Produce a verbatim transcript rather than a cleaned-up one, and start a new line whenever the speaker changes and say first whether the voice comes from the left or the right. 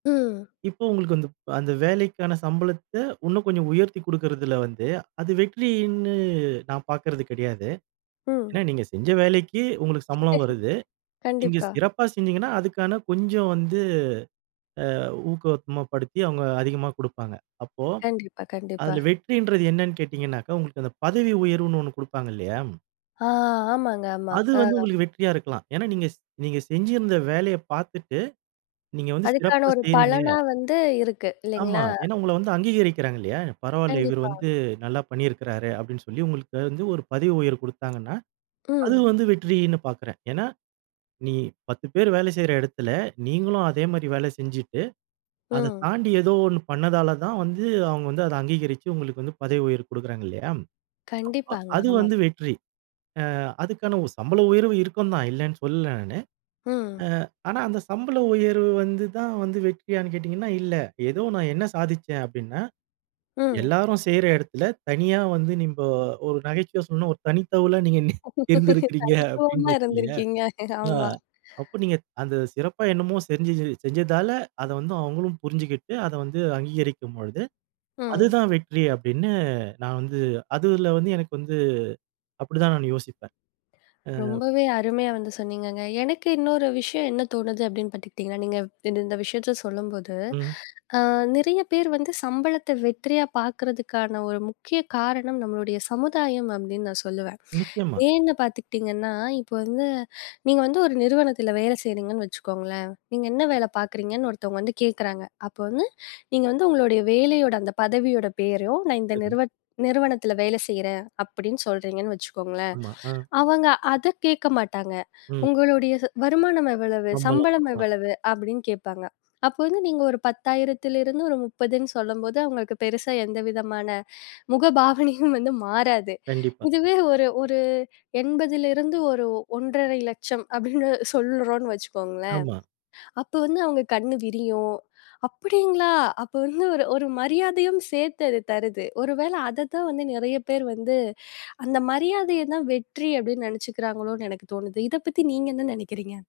left: ம்.
right: இப்போ உங்களுக்கு வந்து. அந்த வேலைக்கான சம்பளத்த, உன்னும் கொஞ்சம் உயர்த்தி குடுக்கிறதில வந்து அது வெற்றியின்னு நான் பார்க்கறது கிடையாது. ஏன்னா
left: ம்.
right: நீங்க செஞ்ச வேலைக்கு உங்களுக்கு சம்பளம் வருது. நீங்க
left: கண்டிப்பா.
right: சிறப்பா செஞ்சீங்கன்னா, அதுக்கான கொஞ்சம் வந்து அ ஊக்கவத்மாபடுத்தி அவுங்க அதிகமா குடுப்பாங்க. அப்போ
left: கண்டிப்பா, கண்டிப்பா.
right: அதில வெற்றின்றது என்னனு கேட்டீங்கனாக்கா, உங்களுக்கு அந்த பதவி உயர்வுனு ஒண்ணு குடுப்பாங்க இல்லையா?
left: ஆ! ஆமாங்க, ஆமா.
right: அது வந்து
left: அ.
right: உங்களுக்கு வெற்றியா இருக்கலாம். ஏன்னா நீங்க ஸ் நீங்க செஞ்சிருந்த வேலையை பார்த்துட்டு, நீங்க வந்து
left: அதுக்கான
right: சிறப்பா
left: ஒரு
right: செய்றீங்க
left: பலனா வந்து இருக்கு,
right: ஆமா.
left: இல்லைங்களா?
right: ஏன்னா உங்கள வந்து அங்கீகரிக்கிறாங்க இல்லையா! பரவால்ல இவர்
left: கண்டிப்பா.
right: வந்து, "நல்லா பண்ணியிருக்கிறாரு" அப்படின்னு சொல்லி உங்களுக்கு வந்து ஒரு பதவி உயர்வு கொடுத்தாங்கன்னா, அது
left: ம்.
right: வந்து வெற்றியின்னு பார்க்குறேன். ஏன்னா, நீ பத்து பேர் வேல செய்ற இடத்துல, நீங்களும் அதே மாரி வேல செஞ்சுட்டு, அத
left: ம்.
right: தாண்டி ஏதோ ஒண்ணு பண்ணதால தான் வந்து, அவங்க வந்து அதை அங்கீகரிச்சி உங்களுக்கு வந்து பதவி உயர்வு குடுக்குறாங்க, இல்லையா? அ அ
left: கண்டிப்பாங்க,
right: அது
left: ஆமா.
right: வந்து வெற்றி. அ அதுக்கான உ சம்பள உயர்வு இருக்கும்தான், இல்லன்னு சொல்லல நானு.
left: ம்.
right: அ ஆனா அந்த சம்பள உயர்வு வந்து தான் வந்து வெற்றியானு கேட்டீங்கனா, இல்ல. ஏதோ நான் என்ன சாதிச்சேன் அப்படின்னா,
left: ம்.
right: எல்லாரும் செய்ற இடத்தில தனியா வந்து நீம்போ ஒரு நகைச்சுவையா சொல்லணும்னா ஒரு தனித்தவளா நீங்க நீ இருந்திருக்கிறீங்க அப்படின்னு
left: தனித்துவமா
right: இருக்கு இல்லையா.
left: இருந்திருக்கீங்க.
right: அ
left: ஆமா.
right: அப்ப நீங்க, அந்த சிறப்பா என்னமோ செஞ்சி செஞ்சதால அத வந்து அவுங்களும் புரிஞ்சுகிட்டு, அத வந்து அங்கீகரிக்கும்பொழுது,
left: ம்.
right: அதுதான் வெற்றி அப்படின்னு நான் வந்து அதில வந்து எனக்கு வந்து அப்படிதான் நானு யோசிப்பேன். அ
left: ரொம்பவே அருமையா வந்து சொன்னீங்கங்க. எனக்கு இன்னொரு விஷயம் என்ன தோணுது அப்படினு பார்த்துட்டீங்கன்னா, நீங்க இந்த இந்த விஷயத்த சொல்லும்போது.
right: ம்.
left: அ நிறைய பேர் வந்து சம்பளத்த வெற்றியா பார்க்குறதுக்கான ஒரு முக்கிய காரணம், நம்மளுடைய சமுதாயம் அப்படின்னு நான் சொல்லுவேன்.
right: நிச்சயமா.
left: ஏன்னு பார்த்துக்கிட்டீங்கன்னா, இப்ப வந்து, நீங்க வந்து ஒரு நிறுவனத்தில வேல செய்கிறீங்கன்னு வச்சுக்கோங்களேன். நீங்க என்ன வேல பார்க்குறீங்கன்னு ஒருத்தவங்க வந்து கேட்குறாங்க. அப்ப வந்து, நீங்க வந்து உங்களுடைய வேலையோட அந்த பதவியோட பேரையும், "நான் இந்த
right: சரி.
left: நிறுவ நிறுவனத்தில வேல செய்றேன்" அப்படின்னு சொல்றீங்கன்னு வச்சுக்கோங்களேன்,
right: ஆமா. அ.
left: அவங்க அதை கேட்க மாட்டாங்க.
right: ம்.
left: "உங்களுடைய ச வருமானம் எவ்வளவு?
right: சம்பளம்,
left: சம்பளம்
right: ஆமா.
left: எவ்வளவு?" அப்படின்னு கேட்பாங்க. அப்ப வந்து நீங்க ஒரு பத்தாயிரத்திலிருந்து ஒரு முப்பதுன்னு சொல்லம்போது, அவங்களுக்கு பெருசா எந்தவிதமான முகபாவனையும் வந்து மாறாது.
right: கண்டிப்பா.
left: இதுவே ஒரு ஒரு எண்பதுலிருந்து ஒரு ஒன்றறை லட்சம் அப்படின்னு சொல்றோம்ன்னு வச்சுக்கோங்களேன்,
right: ஆமா.
left: அப்ப வந்து அவங்க கண்னு விரியும், "அப்படிங்களா!" அப்ப வந்து ஒரு ஒரு மரியாதையும் சேர்த்து அது தருது. ஒரு வேள அத தான் வந்து நெறைய பேர் வந்து, அந்த மரியாதையதான் வெற்றி அப்படின்னு நெனைச்சுக்கிறாங்களோன்னு எனக்கு தோணுது. இதை பத்தி நீங்க என்ன நெனைக்கிறீங்க?